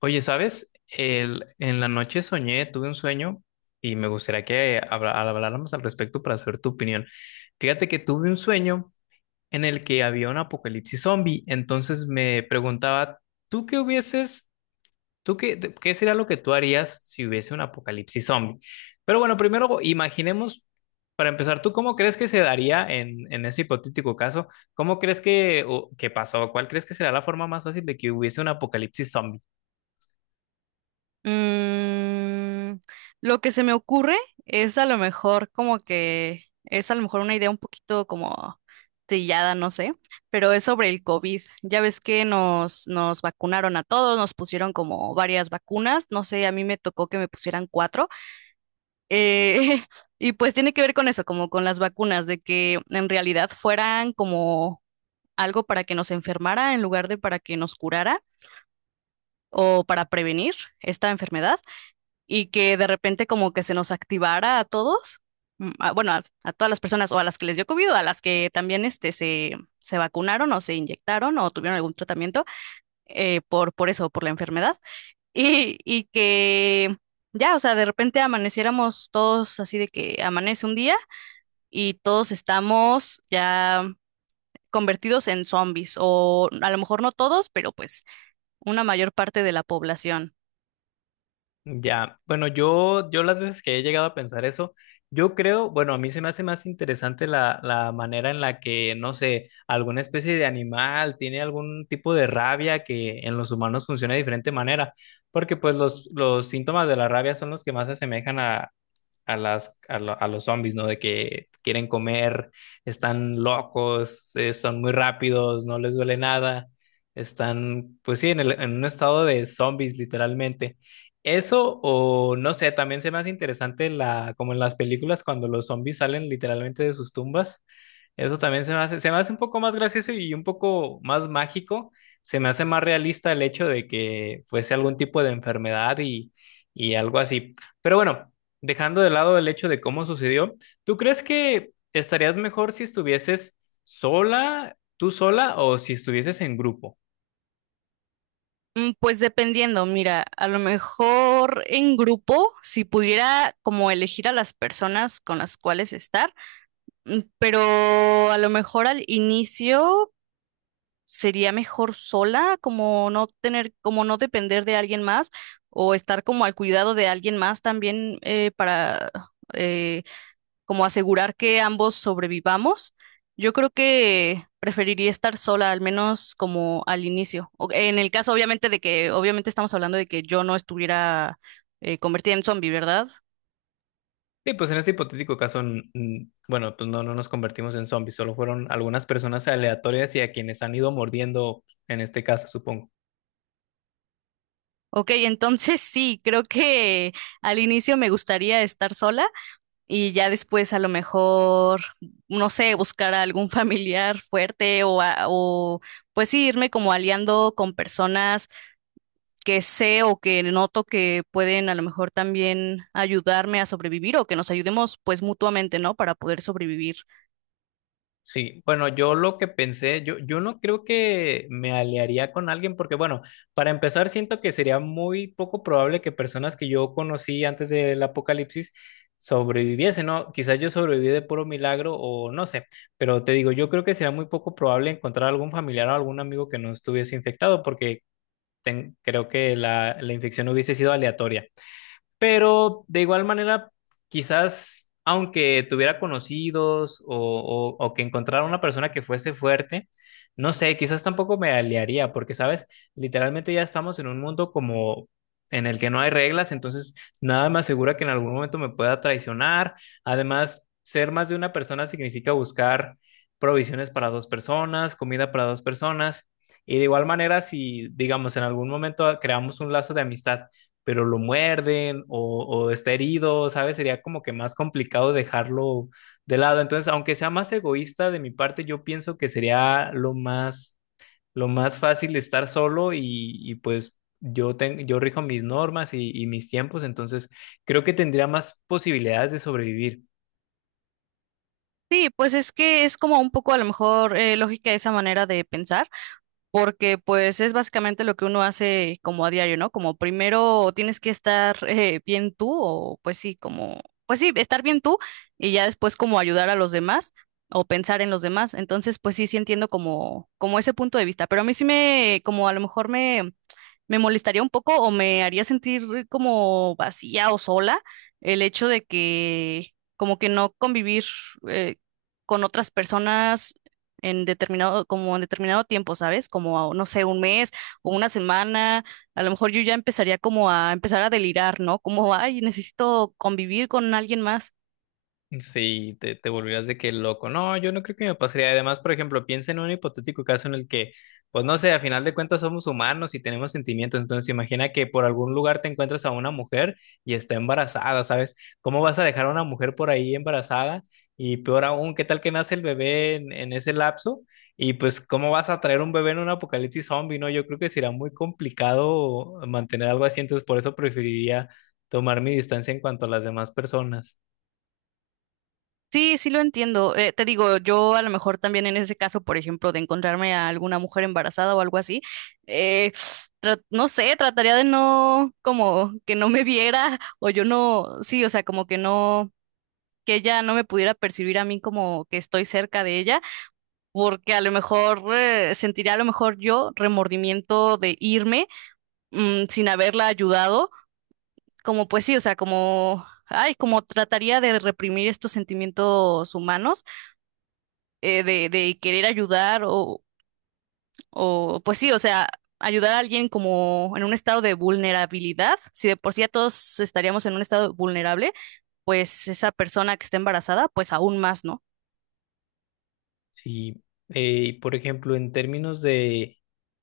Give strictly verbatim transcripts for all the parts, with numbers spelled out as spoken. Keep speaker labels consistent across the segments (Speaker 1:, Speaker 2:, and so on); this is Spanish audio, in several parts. Speaker 1: Oye, ¿sabes? El, en la noche soñé, tuve un sueño y me gustaría que habla- habláramos al respecto para saber tu opinión. Fíjate que tuve un sueño en el que había un apocalipsis zombie. Entonces me preguntaba, ¿tú qué hubieses, ¿tú qué, te- qué sería lo que tú harías si hubiese un apocalipsis zombie? Pero bueno, primero imaginemos, para empezar, ¿tú cómo crees que se daría en, en ese hipotético caso? ¿Cómo crees que, o- que pasó? ¿Cuál crees que será la forma más fácil de que hubiese un apocalipsis zombie?
Speaker 2: Mm, lo que se me ocurre es, a lo mejor, como que es, a lo mejor, una idea un poquito como trillada, no sé, pero es sobre el cóvid. Ya ves que nos, nos vacunaron a todos, nos pusieron como varias vacunas, no sé, a mí me tocó que me pusieran cuatro. eh, y pues tiene que ver con eso, como con las vacunas, de que en realidad fueran como algo para que nos enfermara en lugar de para que nos curara o para prevenir esta enfermedad, y que de repente como que se nos activara a todos, mm, a- bueno, a, a todas las personas, o a las que les dio cóvid, o a las que también este, se, se vacunaron o se inyectaron o tuvieron algún tratamiento eh, por, por eso, por la enfermedad. Y, y que ya, o sea, de repente amaneciéramos todos así, de que amanece un día y todos estamos ya convertidos en zombies, o a lo mejor no todos, pero pues una mayor parte de la población.
Speaker 1: Ya, bueno, yo, yo las veces que he llegado a pensar eso, yo creo, bueno, a mí se me hace más interesante la, la manera en la que, no sé, alguna especie de animal tiene algún tipo de rabia que en los humanos funciona de diferente manera, porque pues los, los síntomas de la rabia son los que más se asemejan a, a las, a, lo- a los zombies, ¿no? De que quieren comer, están locos, eh, son muy rápidos, no les duele nada, están, pues sí, en el- en un estado de zombies, literalmente. Eso o no sé, también se me hace interesante la, como en las películas cuando los zombies salen literalmente de sus tumbas. Eso también se me hace, se me hace un poco más gracioso y un poco más mágico. Se me hace más realista el hecho de que fuese algún tipo de enfermedad y, y algo así. Pero bueno, dejando de lado el hecho de cómo sucedió, ¿tú crees que estarías mejor si estuvieses sola, tú sola, o si estuvieses en grupo?
Speaker 2: Mm, pues dependiendo, mira, a lo mejor en grupo, si pudiera como elegir a las personas con las cuales estar, mm, pero a lo mejor al inicio sería mejor sola, como no tener, como no depender de alguien más o estar como al cuidado de alguien más también, eh, para eh, como asegurar que ambos sobrevivamos, yo creo que preferiría estar sola, al menos como al inicio. O- En el caso, obviamente, de que, obviamente estamos hablando de que yo no estuviera, eh, convertida en zombie, ¿verdad?
Speaker 1: Sí, pues en este hipotético caso, n- n- bueno, pues no, no nos convertimos en zombies, solo fueron algunas personas aleatorias y a quienes han ido mordiendo, en este caso, supongo.
Speaker 2: Ok, entonces sí, creo que al inicio me gustaría estar sola y ya después, a lo mejor, no sé, buscar a algún familiar fuerte o, a- o pues sí, irme como aliando con personas que sé o que noto que pueden, a lo mejor, también ayudarme a sobrevivir, o que nos ayudemos pues mutuamente, ¿no? Para poder sobrevivir.
Speaker 1: Sí, bueno, yo lo que pensé, yo, yo no creo que me aliaría con alguien porque, bueno, para empezar, siento que sería muy poco probable que personas que yo conocí antes del apocalipsis sobreviviesen, ¿no? Quizás yo sobreviví de puro milagro o no sé, pero te digo, yo creo que sería muy poco probable encontrar algún familiar o algún amigo que no estuviese infectado porque ten- creo que la, la infección hubiese sido aleatoria. Pero de igual manera, quizás aunque tuviera conocidos o, o- o- que encontrara una persona que fuese fuerte, no sé, quizás tampoco me aliaría, porque, ¿sabes? Literalmente ya estamos en un mundo como en el que no hay reglas, entonces nada me asegura que en algún momento me pueda traicionar. Además, ser más de una persona significa buscar provisiones para dos personas, comida para dos personas. Y de igual manera, si, digamos, en algún momento creamos un lazo de amistad pero lo muerden o, o está herido, ¿sabes? Sería como que más complicado dejarlo de lado. Entonces, aunque sea más egoísta de mi parte, yo pienso que sería lo más, lo más fácil estar solo y, y pues yo, ten- yo rijo mis normas y, y mis tiempos, entonces creo que tendría más posibilidades de sobrevivir.
Speaker 2: Sí, pues es que es como un poco, a lo mejor, eh, lógica esa manera de pensar, porque pues es básicamente lo que uno hace como a diario, ¿no? Como primero tienes que estar, eh, bien tú, o pues sí, como, pues sí, estar bien tú y ya después como ayudar a los demás o pensar en los demás. Entonces, pues sí, sí entiendo como, como ese punto de vista, pero a mí sí me, como a lo mejor me me molestaría un poco o me haría sentir como vacía o sola, el hecho de que como que no convivir eh, con otras personas en determinado, como en determinado tiempo, ¿sabes? Como, no sé, un mes o una semana, a lo mejor yo ya empezaría como a empezar a delirar, ¿no? Como, ay, necesito convivir con alguien más.
Speaker 1: Sí, te, te volverías de que loco. No, yo no creo que me pasaría. Además, por ejemplo, piensa en un hipotético caso en el que, pues no sé, a final de cuentas somos humanos y tenemos sentimientos. Entonces, imagina que por algún lugar te encuentras a una mujer y está embarazada, ¿sabes? ¿Cómo vas a dejar a una mujer por ahí embarazada? Y peor aún, ¿qué tal que nace el bebé en, en ese lapso? Y pues, ¿cómo vas a traer un bebé en un apocalipsis zombie? No, yo creo que será muy complicado mantener algo así. Entonces, por eso preferiría tomar mi distancia en cuanto a las demás personas.
Speaker 2: Sí, sí lo entiendo. Eh, te digo, yo a lo mejor también en ese caso, por ejemplo, de encontrarme a alguna mujer embarazada o algo así, eh, tra- no sé, trataría de no, como que no me viera o yo no, sí, o sea, como que no, que ella no me pudiera percibir a mí como que estoy cerca de ella, porque a lo mejor eh, sentiría a lo mejor yo remordimiento de irme, mm, sin haberla ayudado, como pues sí, o sea, como, ay, como trataría de reprimir estos sentimientos humanos eh, de, de querer ayudar o, o, pues sí, o sea, ayudar a alguien como en un estado de vulnerabilidad, si de por sí ya todos estaríamos en un estado vulnerable, pues esa persona que está embarazada, pues aún más, ¿no?
Speaker 1: Sí, eh, por ejemplo, en términos de,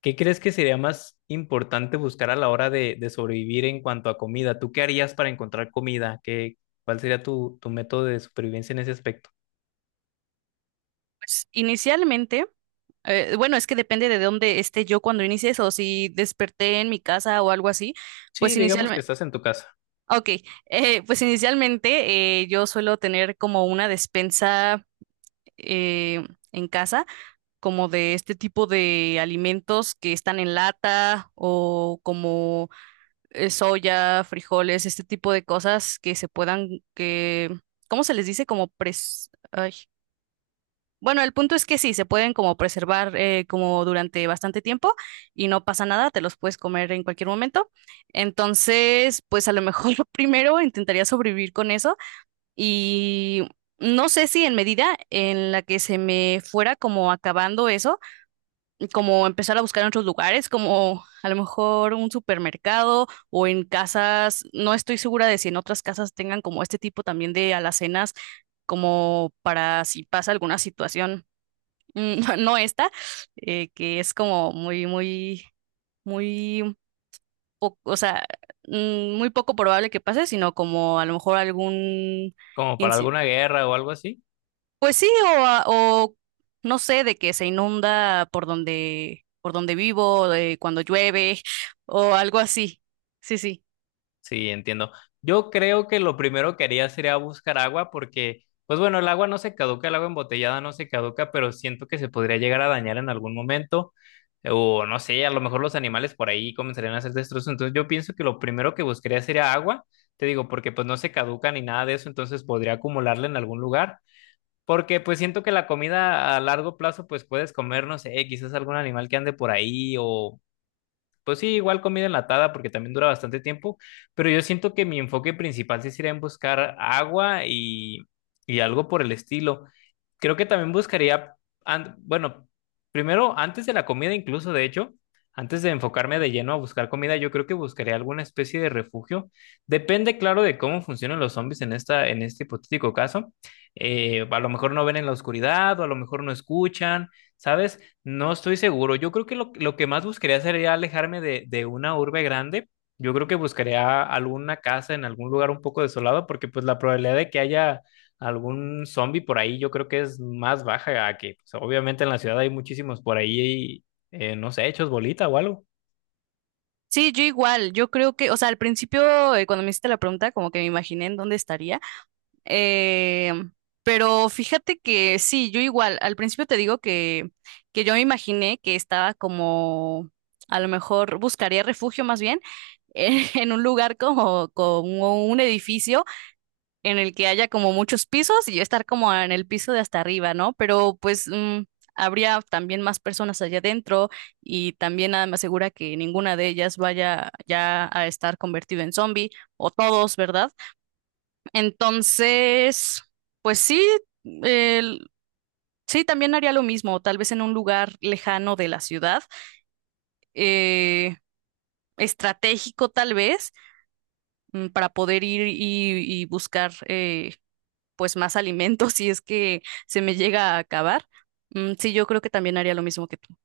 Speaker 1: ¿qué crees que sería más importante buscar a la hora de, de sobrevivir en cuanto a comida? ¿Tú qué harías para encontrar comida? ¿Qué, ¿cuál sería tu, tu método de supervivencia en ese aspecto?
Speaker 2: Pues inicialmente, eh, bueno, es que depende de dónde esté yo cuando inicie eso, si desperté en mi casa o algo así,
Speaker 1: Sí,
Speaker 2: pues
Speaker 1: digamos que
Speaker 2: inicialmente,
Speaker 1: estás en tu casa,
Speaker 2: ok, eh, pues inicialmente eh, yo suelo tener como una despensa eh, en casa, como de este tipo de alimentos que están en lata, o como eh, soya, frijoles, este tipo de cosas que se puedan, que, ¿cómo se les dice? Como pres... ay. Bueno, el punto es que sí, se pueden como preservar eh, como durante bastante tiempo y no pasa nada, te los puedes comer en cualquier momento. Entonces, pues a lo mejor primero intentaría sobrevivir con eso. Y no sé si en medida en la que se me fuera como acabando eso, como empezar a buscar en otros lugares, como a lo mejor un supermercado o en casas. No estoy segura de si en otras casas tengan como este tipo también de alacenas, como para si pasa alguna situación, mm, no esta, eh, que es como muy, muy, muy poco, o sea, mm, muy poco probable que pase, sino como a lo mejor algún
Speaker 1: como para alguna guerra o algo así.
Speaker 2: Pues sí, o, a- o no sé, de que se inunda por donde, por donde vivo, de cuando llueve, o algo así. Sí, sí.
Speaker 1: Sí, entiendo. Yo creo que lo primero que haría sería buscar agua porque, pues bueno, el agua no se caduca, el agua embotellada no se caduca, pero siento que se podría llegar a dañar en algún momento. O no sé, a lo mejor los animales por ahí comenzarían a hacer destrozos. Entonces yo pienso que lo primero que buscaría sería agua, te digo, porque pues no se caduca ni nada de eso, entonces podría acumularla en algún lugar. Porque pues siento que la comida a largo plazo pues puedes comer, no sé, quizás algún animal que ande por ahí o pues sí, igual comida enlatada porque también dura bastante tiempo, pero yo siento que mi enfoque principal sí sería en buscar agua y, y algo por el estilo. Creo que también buscaría, an- bueno, primero antes de la comida incluso, de hecho, antes de enfocarme de lleno a buscar comida, yo creo que buscaría alguna especie de refugio. Depende, claro, de cómo funcionan los zombies en esta, en este hipotético caso. Eh, a lo mejor no ven en la oscuridad o a lo mejor no escuchan. ¿Sabes? No estoy seguro. Yo creo que lo, lo que más buscaría sería alejarme de, de una urbe grande. Yo creo que buscaría alguna casa en algún lugar un poco desolado, porque pues la probabilidad de que haya algún zombie por ahí, yo creo que es más baja a que, pues, obviamente en la ciudad hay muchísimos por ahí, eh, no sé, hechos bolita o algo.
Speaker 2: Sí, yo igual, yo creo que, o sea, al principio, eh, cuando me hiciste la pregunta, como que me imaginé en dónde estaría. Eh, pero fíjate que sí, yo igual, al principio te digo que, que yo me imaginé que estaba como, a lo mejor buscaría refugio más bien, en un lugar como, como un edificio en el que haya como muchos pisos y yo estar como en el piso de hasta arriba, ¿no? Pero pues mm, habría también más personas allá adentro, y también nada me asegura que ninguna de ellas vaya ya a estar convertida en zombie, o todos, ¿verdad? Entonces, pues sí, el- sí, también haría lo mismo, tal vez en un lugar lejano de la ciudad. eh, Estratégico tal vez, mm, para poder ir y, y buscar, eh, pues más alimento si es que se me llega a acabar. Mm, sí, yo creo que también haría lo mismo que tú.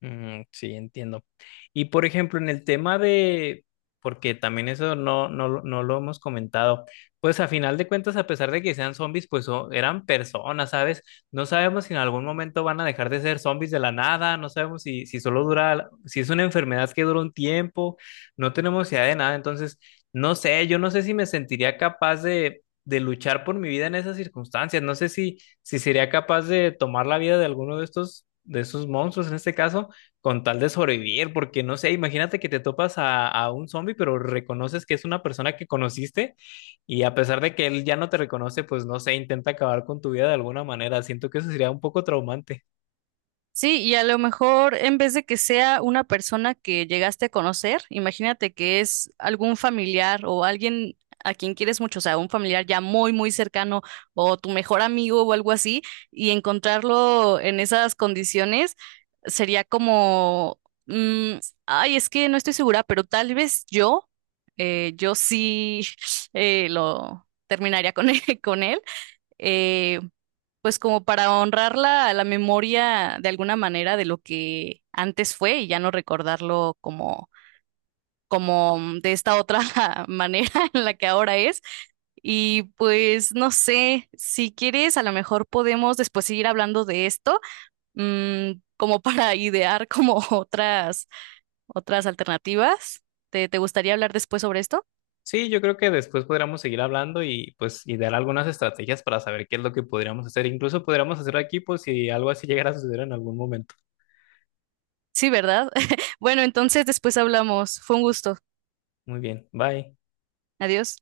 Speaker 1: Mm, sí, entiendo. Y por ejemplo, en el tema de, porque también eso no, no, lo- no lo hemos comentado, pues a final de cuentas, a pesar de que sean zombies, pues so- eran personas, ¿sabes? No sabemos si en algún momento van a dejar de ser zombies de la nada, no sabemos si, si solo dura, si es una enfermedad que dura un tiempo, no tenemos idea de nada, entonces, no sé, yo no sé si me sentiría capaz de, de luchar por mi vida en esas circunstancias, no sé si, si sería capaz de tomar la vida de alguno de estos, de esos monstruos en este caso con tal de sobrevivir, porque no sé, imagínate que te topas a, a un zombie, pero reconoces que es una persona que conociste y a pesar de que él ya no te reconoce, pues no sé, intenta acabar con tu vida de alguna manera. Siento que eso sería un poco traumante.
Speaker 2: Sí, y a lo mejor en vez de que sea una persona que llegaste a conocer, imagínate que es algún familiar o alguien a quien quieres mucho, o sea, un familiar ya muy, muy cercano, o tu mejor amigo o algo así, y encontrarlo en esas condiciones sería como, mm, ay, es que no estoy segura, pero tal vez yo, eh, yo sí eh, lo terminaría con él, con él. eh, pues como para honrar la, la memoria de alguna manera de lo que antes fue, y ya no recordarlo como, como mm, de esta otra manera en la que ahora es. Y pues no sé, si quieres, a lo mejor podemos después seguir hablando de esto, mm, como para idear como otras, otras alternativas. ¿Te, te gustaría hablar después sobre esto?
Speaker 1: Sí, yo creo que después podríamos seguir hablando y pues y dar algunas estrategias para saber qué es lo que podríamos hacer. Incluso podríamos hacer equipos si algo así llegara a suceder en algún momento.
Speaker 2: Sí, ¿verdad? Bueno, entonces después hablamos. Fue un gusto.
Speaker 1: Muy bien, bye.
Speaker 2: Adiós.